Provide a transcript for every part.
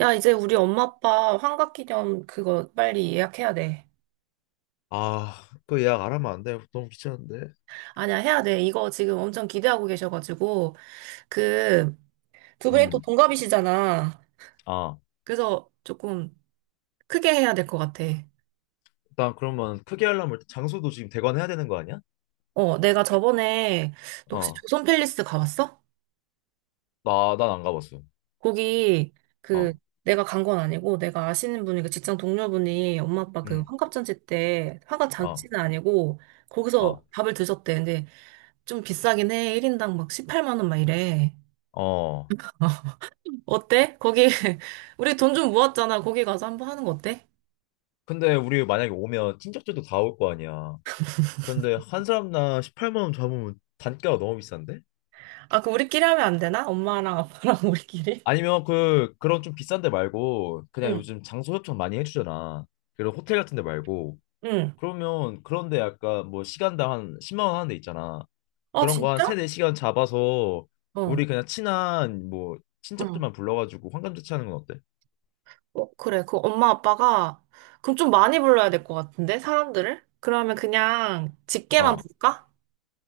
야, 이제 우리 엄마 아빠 환갑기념 그거 빨리 예약해야 돼. 아, 그 예약 안 하면 안 돼. 너무 귀찮은데. 아니야, 해야 돼. 이거 지금 엄청 기대하고 계셔가지고. 그, 두 분이 또 음, 동갑이시잖아. 아, 그래서 조금 크게 해야 될 것 같아. 일단 그러면 크게 하려면 일단 장소도 지금 대관해야 되는 거 아니야? 어, 내가 저번에, 너 혹시 어, 조선 팰리스 가봤어? 난 안 가봤어. 거기, 그, 어, 내가 간 건 아니고, 내가 아시는 분이, 그 직장 동료분이 엄마 아빠 그 응. 환갑잔치 때, 어, 환갑잔치는 아니고, 거기서 어, 밥을 드셨대. 근데 좀 비싸긴 해. 1인당 막 18만 원 막 이래. 어. 어때? 거기 우리 돈 좀 모았잖아. 거기 가서 한번 하는 거 어때? 근데 우리 만약에 오면 친척들도 다 올 거 아니야. 그런데 한 사람당 18만 원 잡으면 단가가 너무 비싼데? 아, 그 우리끼리 하면 안 되나? 엄마랑 아빠랑 우리끼리? 아니면 그런 좀 비싼 데 말고, 그냥 응, 요즘 장소 협찬 많이 해주잖아. 그런 호텔 같은 데 말고, 응. 그러면 그런데 약간 뭐 시간당 한 10만 원 하는 데 있잖아. 아, 그런 거 한 진짜? 세네 시간 잡아서 우리 어. 그냥 친한 뭐 응. 친척들만 불러가지고 환감잔치 하는 건 어때? 어, 그래. 그 엄마 아빠가 그럼 좀 많이 불러야 될 것 같은데 사람들을? 그러면 그냥 직계만 어, 부를까?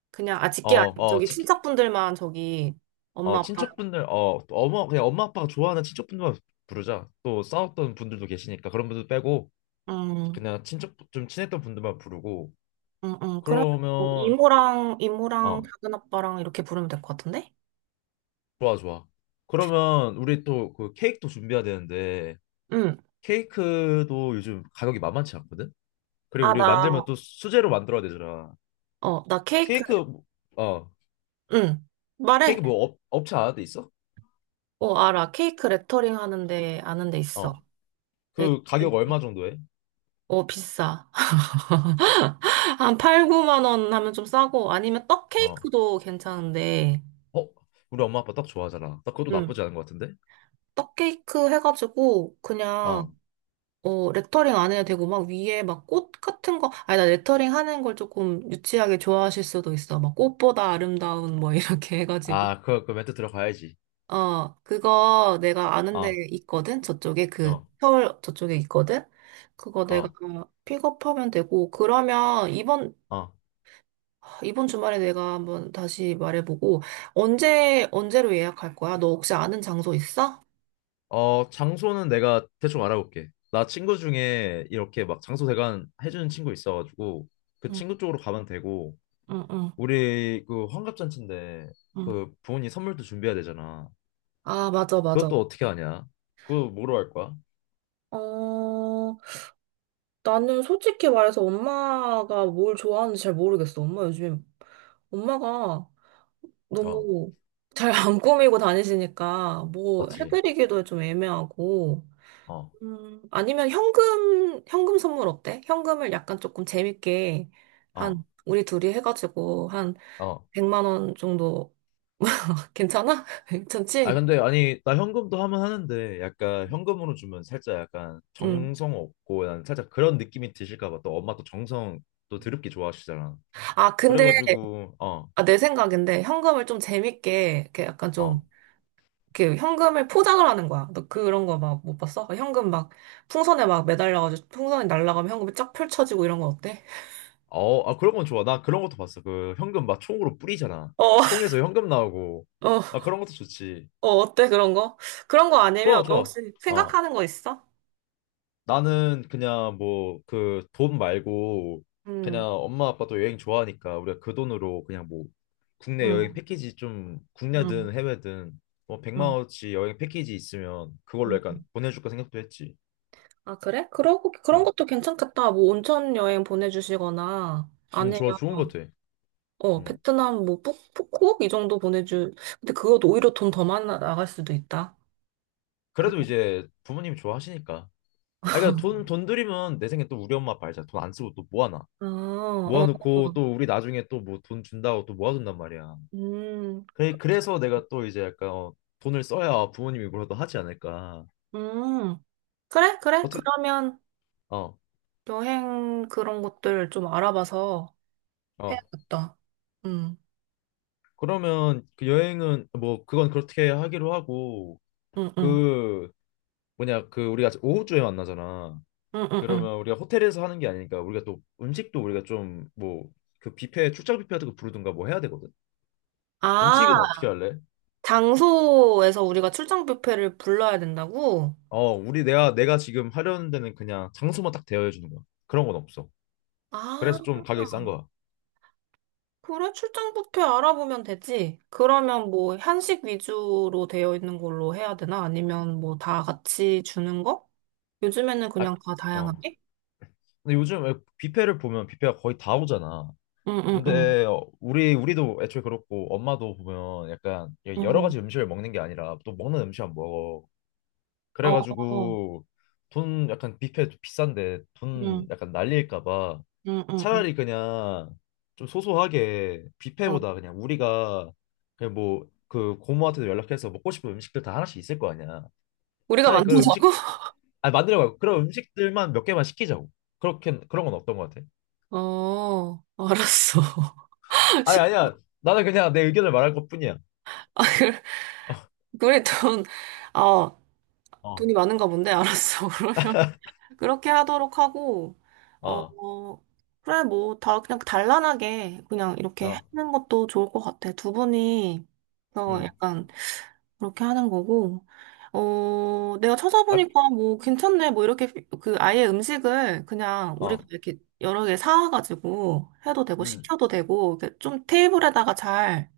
그냥 아 어, 직계 아니고 어, 저기 친척분들만 저기 엄마 어, 아빠. 친척분들, 또 엄마, 그냥 엄마 아빠가 좋아하는 친척분들만 부르자. 또 싸웠던 분들도 계시니까 그런 분들 빼고 응 그냥 친척, 좀 친했던 분들만 부르고 응 응, 그러면 뭐 그러면, 이모랑 어, 작은 아빠랑 이렇게 부르면 될 것 같은데? 좋아, 좋아. 그러면 우리 또 그 케이크도 준비해야 되는데 응. 케이크도 요즘 가격이 만만치 않거든? 그리고 아, 우리 나, 만들면 또 수제로 만들어야 되잖아. 어, 나 케이크, 케이크 뭐- 어, 응. 말해. 케이크 뭐 업체 알아돼 있어? 어, 알아. 케이크 레터링 하는데, 아는 데 어, 있어. 그 레터링. 가격 얼마 정도 해? 어, 비싸. 한 8, 9만 원 하면 좀 싸고, 아니면 떡 어, 케이크도 괜찮은데, 어? 우리 엄마 아빠 떡 좋아하잖아. 딱 그것도 음, 나쁘지 않은 것 같은데? 떡 케이크 해가지고, 그냥, 어 어, 레터링 안 해도 되고, 막 위에 막 꽃 같은 거, 아니, 나 레터링 하는 걸 조금 유치하게 좋아하실 수도 있어. 막 꽃보다 아름다운 뭐 이렇게 해가지고. 아그그 멘트 들어가야지. 어, 그거 내가 아는 데 어 있거든? 저쪽에 그, 어 서울 저쪽에 있거든? 그거 내가 어 픽업하면 되고, 그러면 이번, 어 이번 주말에 내가 한번 다시 말해보고, 언제, 언제로 예약할 거야? 너 혹시 아는 장소 있어? 어, 장소는 내가 대충 알아볼게. 나 친구 중에 이렇게 막 장소 대관 해주는 친구 있어가지고 그 응, 친구 쪽으로 가면 되고 응, 응, 우리 그 환갑잔치인데 응. 그 부모님 선물도 준비해야 되잖아. 아, 맞아, 맞아. 그것도 어떻게 하냐? 그거 뭐로 할 거야? 어, 나는 솔직히 말해서 엄마가 뭘 좋아하는지 잘 모르겠어. 엄마 요즘에, 엄마가 어, 너무 잘 안 꾸미고 다니시니까 뭐 맞지? 해드리기도 좀 애매하고. 어, 아니면 현금 선물 어때? 현금을 약간 조금 재밌게 한 어, 우리 둘이 해가지고 한 어. 100만 원 정도 괜찮아? 아, 괜찮지? 근데 아니, 나 현금도 하면 하는데 약간 현금으로 주면 살짝 약간 음. 정성 없고 난 살짝 그런 느낌이 드실까 봐. 또 엄마 또 정성 또 드럽게 좋아하시잖아. 아 근데, 그래가지고 아, 내 생각인데 현금을 좀 재밌게 이렇게 약간 좀 어. 이렇게 현금을 포장을 하는 거야. 너 그런 거 막 못 봤어? 현금 막 풍선에 막 매달려가지고 풍선이 날아가면 현금이 쫙 펼쳐지고 이런 거 어때? 어, 아 그런 건 좋아. 나 그런 것도 봤어. 그 현금 막 총으로 뿌리잖아. 어. 총에서 현금 나오고. 어, 아, 그런 것도 좋지. 어, 어때, 그런 거? 그런 거 아니면 좋아, 너 좋아. 혹시 어. 생각하는 거 있어? 나는 그냥 뭐 그 돈 말고 음, 그냥 엄마 아빠도 여행 좋아하니까 우리가 그 돈으로 그냥 뭐 국내 여행 응, 패키지 좀 응, 국내든 해외든 뭐 100만 응, 원어치 여행 패키지 있으면 그걸로 약간 응. 보내줄까 생각도 했지. 아, 그래? 그러고, 그런 어, 것도 괜찮겠다. 뭐, 온천 여행 보내주시거나, 아니면, 좋아, 좋은 것 같아. 어, 음, 베트남 뭐, 푸꾸옥? 이 정도 보내주. 근데 그것도 오히려 돈 더 많이 나갈 수도 있다. 그래도 그거. 이제 부모님이 좋아하시니까. 아, 그러니까 돈 들이면 내 생각에 또 우리 엄마 아빠 알잖아. 돈 안 쓰고 또 모아놔. 아, 어, 모아놓고 어. 또 우리 나중에 또 뭐 돈 준다고 또 모아둔단 말이야. 그래, 그치. 그래서 내가 또 이제 약간 돈을 써야 부모님이 뭐라도 하지 않을까. 음. 그래, 그래. 어떻게, 그러면 어, 여행 그런 것들 좀 알아봐서 어. 해야겠다. 음, 그러면 그 여행은 뭐 그건 그렇게 하기로 하고 음, 음. 그 뭐냐 그 우리가 오후쯤에 만나잖아. 응, 응, 응. 그러면 우리가 호텔에서 하는 게 아니니까 우리가 또 음식도 우리가 좀 뭐 그 뷔페 출장 뷔페 같은 거 부르든가 뭐 해야 되거든. 아, 음식은 어떻게 할래? 장소에서 우리가 출장 뷔페를 불러야 된다고? 어, 우리 내가 지금 하려는 데는 그냥 장소만 딱 대여해 주는 거야. 그런 건 없어. 아, 그래서 좀 가격이 싼 거야. 그래, 출장 뷔페 알아보면 되지. 그러면 뭐 한식 위주로 되어 있는 걸로 해야 되나? 아니면 뭐 다 같이 주는 거? 요즘에는 그냥 아, 다 어. 다양하게? 근데 요즘 왜 뷔페를 보면 뷔페가 거의 다 오잖아. 응, 응, 응. 근데 우리도 애초에 그렇고 엄마도 보면 약간 여러 응, 가지 음식을 먹는 게 아니라 또 먹는 음식 안 먹어. 어, 어. 그래가지고 돈 약간 뷔페 좀 비싼데 돈 응, 약간 날릴까 봐 응, 응, 응. 차라리 그냥 좀 소소하게 어. 뷔페보다 그냥 우리가 그냥 뭐 그 고모한테도 연락해서 먹고 싶은 음식들 다 하나씩 있을 거 아니야. 우리가 차라리 그 음식 만든다고? 아 만들어 봐. 그런 음식들만 몇 개만 시키자고. 그렇게 그런 건 어떤 거 같아? 어, 알았어. 아니, 시- 아니야. 나는 그냥 내 의견을 말할 것뿐이야. 아, 그래, 우리 돈, 아, 어, 돈이 많은가 본데, 알았어. 그렇게 하도록 하고, 어, 어, 어, 그래, 뭐, 다, 그냥 단란하게, 그냥 이렇게 어, 하는 것도 좋을 것 같아. 두 분이, 어, 음, 약간, 그렇게 하는 거고, 어, 내가 아, 찾아보니까 뭐, 괜찮네, 뭐, 이렇게, 그, 아예 음식을 그냥 우리가 어, 이렇게 여러 개 사와가지고 해도 되고, 음, 시켜도 되고, 이렇게 좀 테이블에다가 잘,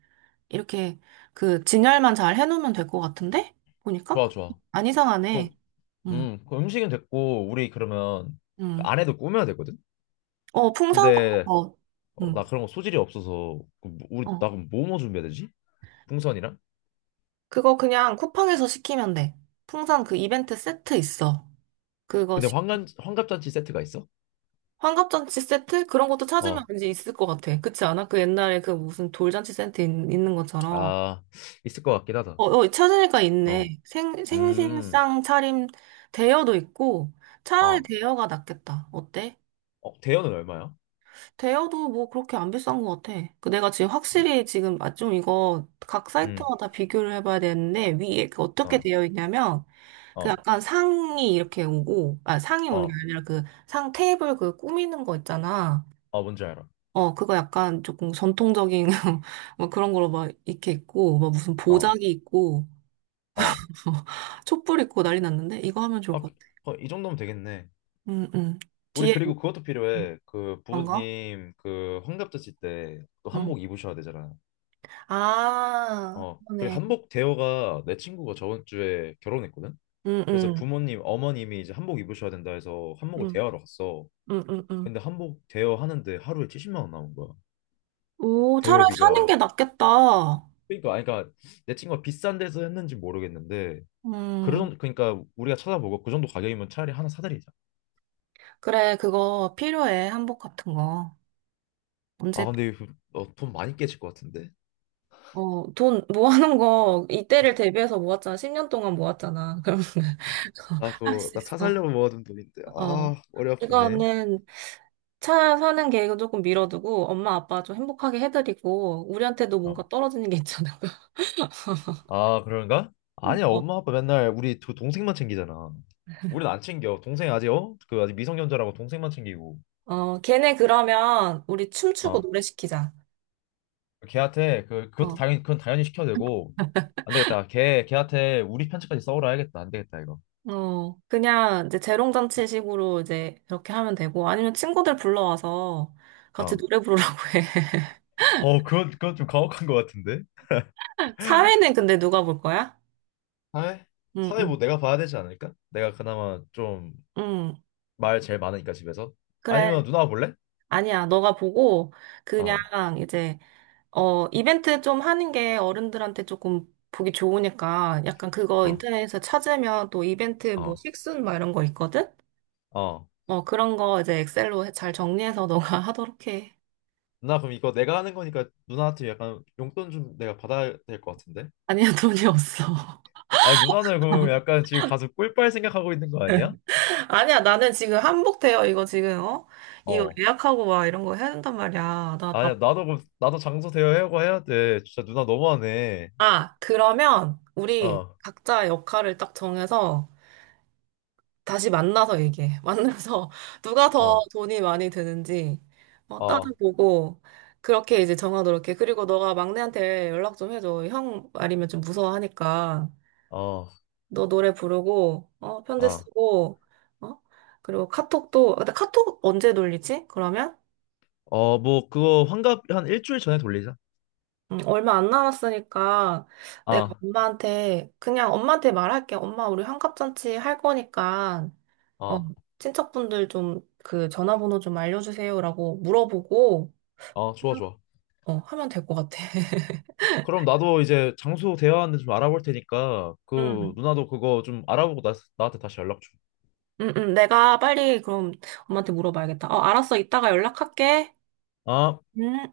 이렇게, 그, 진열만 잘 해놓으면 될 것 같은데? 보니까? 좋아, 좋아. 안 이상하네. 그럼, 응, 그 음식은 됐고, 우리 그러면 그 응. 안에도 꾸며야 되거든? 어, 풍선 같은 근데, 거. 응. 나 그런 거 소질이 없어서, 그 우리, 나 어. 그럼 뭐 뭐 준비해야 되지? 풍선이랑? 그거 그냥 쿠팡에서 시키면 돼. 풍선 그 이벤트 세트 있어. 그거 근데 시키. 환갑잔치 세트가 있어? 환갑잔치 세트? 그런 것도 찾으면 어, 왠지 있을 것 같아. 그렇지 않아? 그 옛날에 그 무슨 돌잔치 세트 있, 는 것처럼. 아, 있을 것 같긴 하다. 어, 어, 찾으니까 있네. 어, 생, 음, 생신상 차림 대여도 있고, 차라리 어, 대여가 낫겠다. 어때? 어, 대여는 얼마야? 대여도 뭐 그렇게 안 비싼 것 같아. 그 내가 지금 어, 확실히 지금 아 좀 이거 각 음, 사이트마다 비교를 해봐야 되는데 위에 그 어떻게 어, 되어 있냐면, 그 어, 약간 상이 이렇게 오고 아 상이 오는 게 어, 아니라 그 상 테이블 그 꾸미는 거 있잖아. 어, 뭔지 알아. 어 그거 약간 조금 전통적인 뭐 그런 걸로 막 이렇게 있고 막 무슨 어, 보자기 있고 어, 촛불 있고 난리 났는데 이거 하면 좋을 아, 것 그, 같아. 어, 이 정도면 되겠네. 음 음. 우리 뒤에 그리고 그것도 필요해. 그 뭔가? 부모님 그 환갑 드실 때 또 음. 한복 입으셔야 되잖아. 아, 어, 그리고 그러네. 한복 대여가 내 친구가 저번 주에 결혼했거든. 응 그래서 부모님 어머님이 이제 한복 입으셔야 된다 해서 한복을 음. 대여하러 갔어. 응, 응, 응. 근데 한복 대여 하는데 하루에 70만 원 나온 거야. 오, 차라리 사는 대여비가. 게 낫겠다. 그러니까 아니 그러니까 내 친구가 비싼 데서 했는지 모르겠는데 음, 그런 그러니까 우리가 찾아보고 그 정도 가격이면 차라리 하나 사드리자. 그래, 그거 필요해. 한복 같은 거. 아 언제, 근데 이거, 어, 돈 많이 깨질 것 같은데. 어, 돈 모아놓은 거, 이때를 대비해서 모았잖아. 10년 동안 모았잖아. 그럼, 나 할 그거 수 나 차 있어. 살려고 모아둔 돈인데 어. 아 머리 아프네. 이거는 차 사는 계획은 조금 미뤄두고, 엄마, 아빠 좀 행복하게 해드리고, 우리한테도 어. 뭔가 떨어지는 게 있잖아. 아, 그런가? 아니야, 어, 엄마 아빠 맨날 우리 두 동생만 챙기잖아. 우린 안 챙겨. 동생 아직 어? 그 아직 미성년자라고 동생만 챙기고. 어, 걔네 그러면 우리 춤추고 어. 노래 시키자. 걔한테 그것도 어. 당연히 그건 당연히 시켜야 되고. 안 되겠다. 걔 걔한테 우리 편차까지 써오라 해야겠다. 안 되겠다, 이거. 어, 그냥 이제 재롱잔치식으로 이제 그렇게 하면 되고, 아니면 친구들 불러와서 같이 어. 노래 부르라고 해. 어, 그건 좀 가혹한 것 같은데. 사회는 근데 누가 볼 거야? 사회? 응, 사회 응, 뭐 내가 봐야 되지 않을까? 내가 그나마 좀 응. 말 제일 많으니까 집에서. 아니면 그래. 누나가 볼래? 아니야. 너가 보고, 그냥 어. 이제, 어, 이벤트 좀 하는 게 어른들한테 조금 보기 좋으니까, 약간 그거 어. 인터넷에서 찾으면 또 이벤트 뭐 어. 식순 막 이런 거 있거든? 어. 어, 그런 거 이제 엑셀로 잘 정리해서 너가 하도록 해. 누나 그럼 이거 내가 하는 거니까 누나한테 약간 용돈 좀 내가 받아야 될 것 같은데? 아니야, 돈이 없어. 아니 누나는 그럼 약간 지금 가서 꿀빨 생각하고 있는 거 아니야? 아니야, 나는 지금 한복 대여 이거 지금, 어? 이거 응. 어. 예약하고 와, 이런 거 해야 된단 말이야. 나 밥. 아니야 나도 나도 장소 대여하고 해야 돼. 진짜 누나 너무하네. 아, 그러면 우리 어. 각자 역할을 딱 정해서 다시 만나서 얘기해. 만나서 누가 더 어. 돈이 많이 드는지, 어, 어. 따져보고 그렇게 이제 정하도록 해. 그리고 너가 막내한테 연락 좀 해줘. 형 말이면 좀 무서워하니까. 어. 너 노래 부르고, 어, 편지 어. 쓰고, 어? 그리고 카톡도, 아, 근데 카톡 언제 돌리지? 그러면? 어 뭐 그거 환갑 한 일주일 전에 돌리자. 얼마 안 남았으니까 내가 아. 엄마한테 그냥 엄마한테 말할게. 엄마 우리 환갑잔치 할 거니까 어, 어. 친척분들 좀 그 전화번호 좀 알려주세요라고 물어보고 어 좋아 좋아. 어, 하면 될 것 같아. 그럼 나도 이제 장소 대여하는데 좀 알아볼 테니까 그 음, 누나도 그거 좀 알아보고 나한테 다시 연락 줘. 내가 빨리 그럼 엄마한테 물어봐야겠다. 어, 알았어. 이따가 연락할게. 아. 음.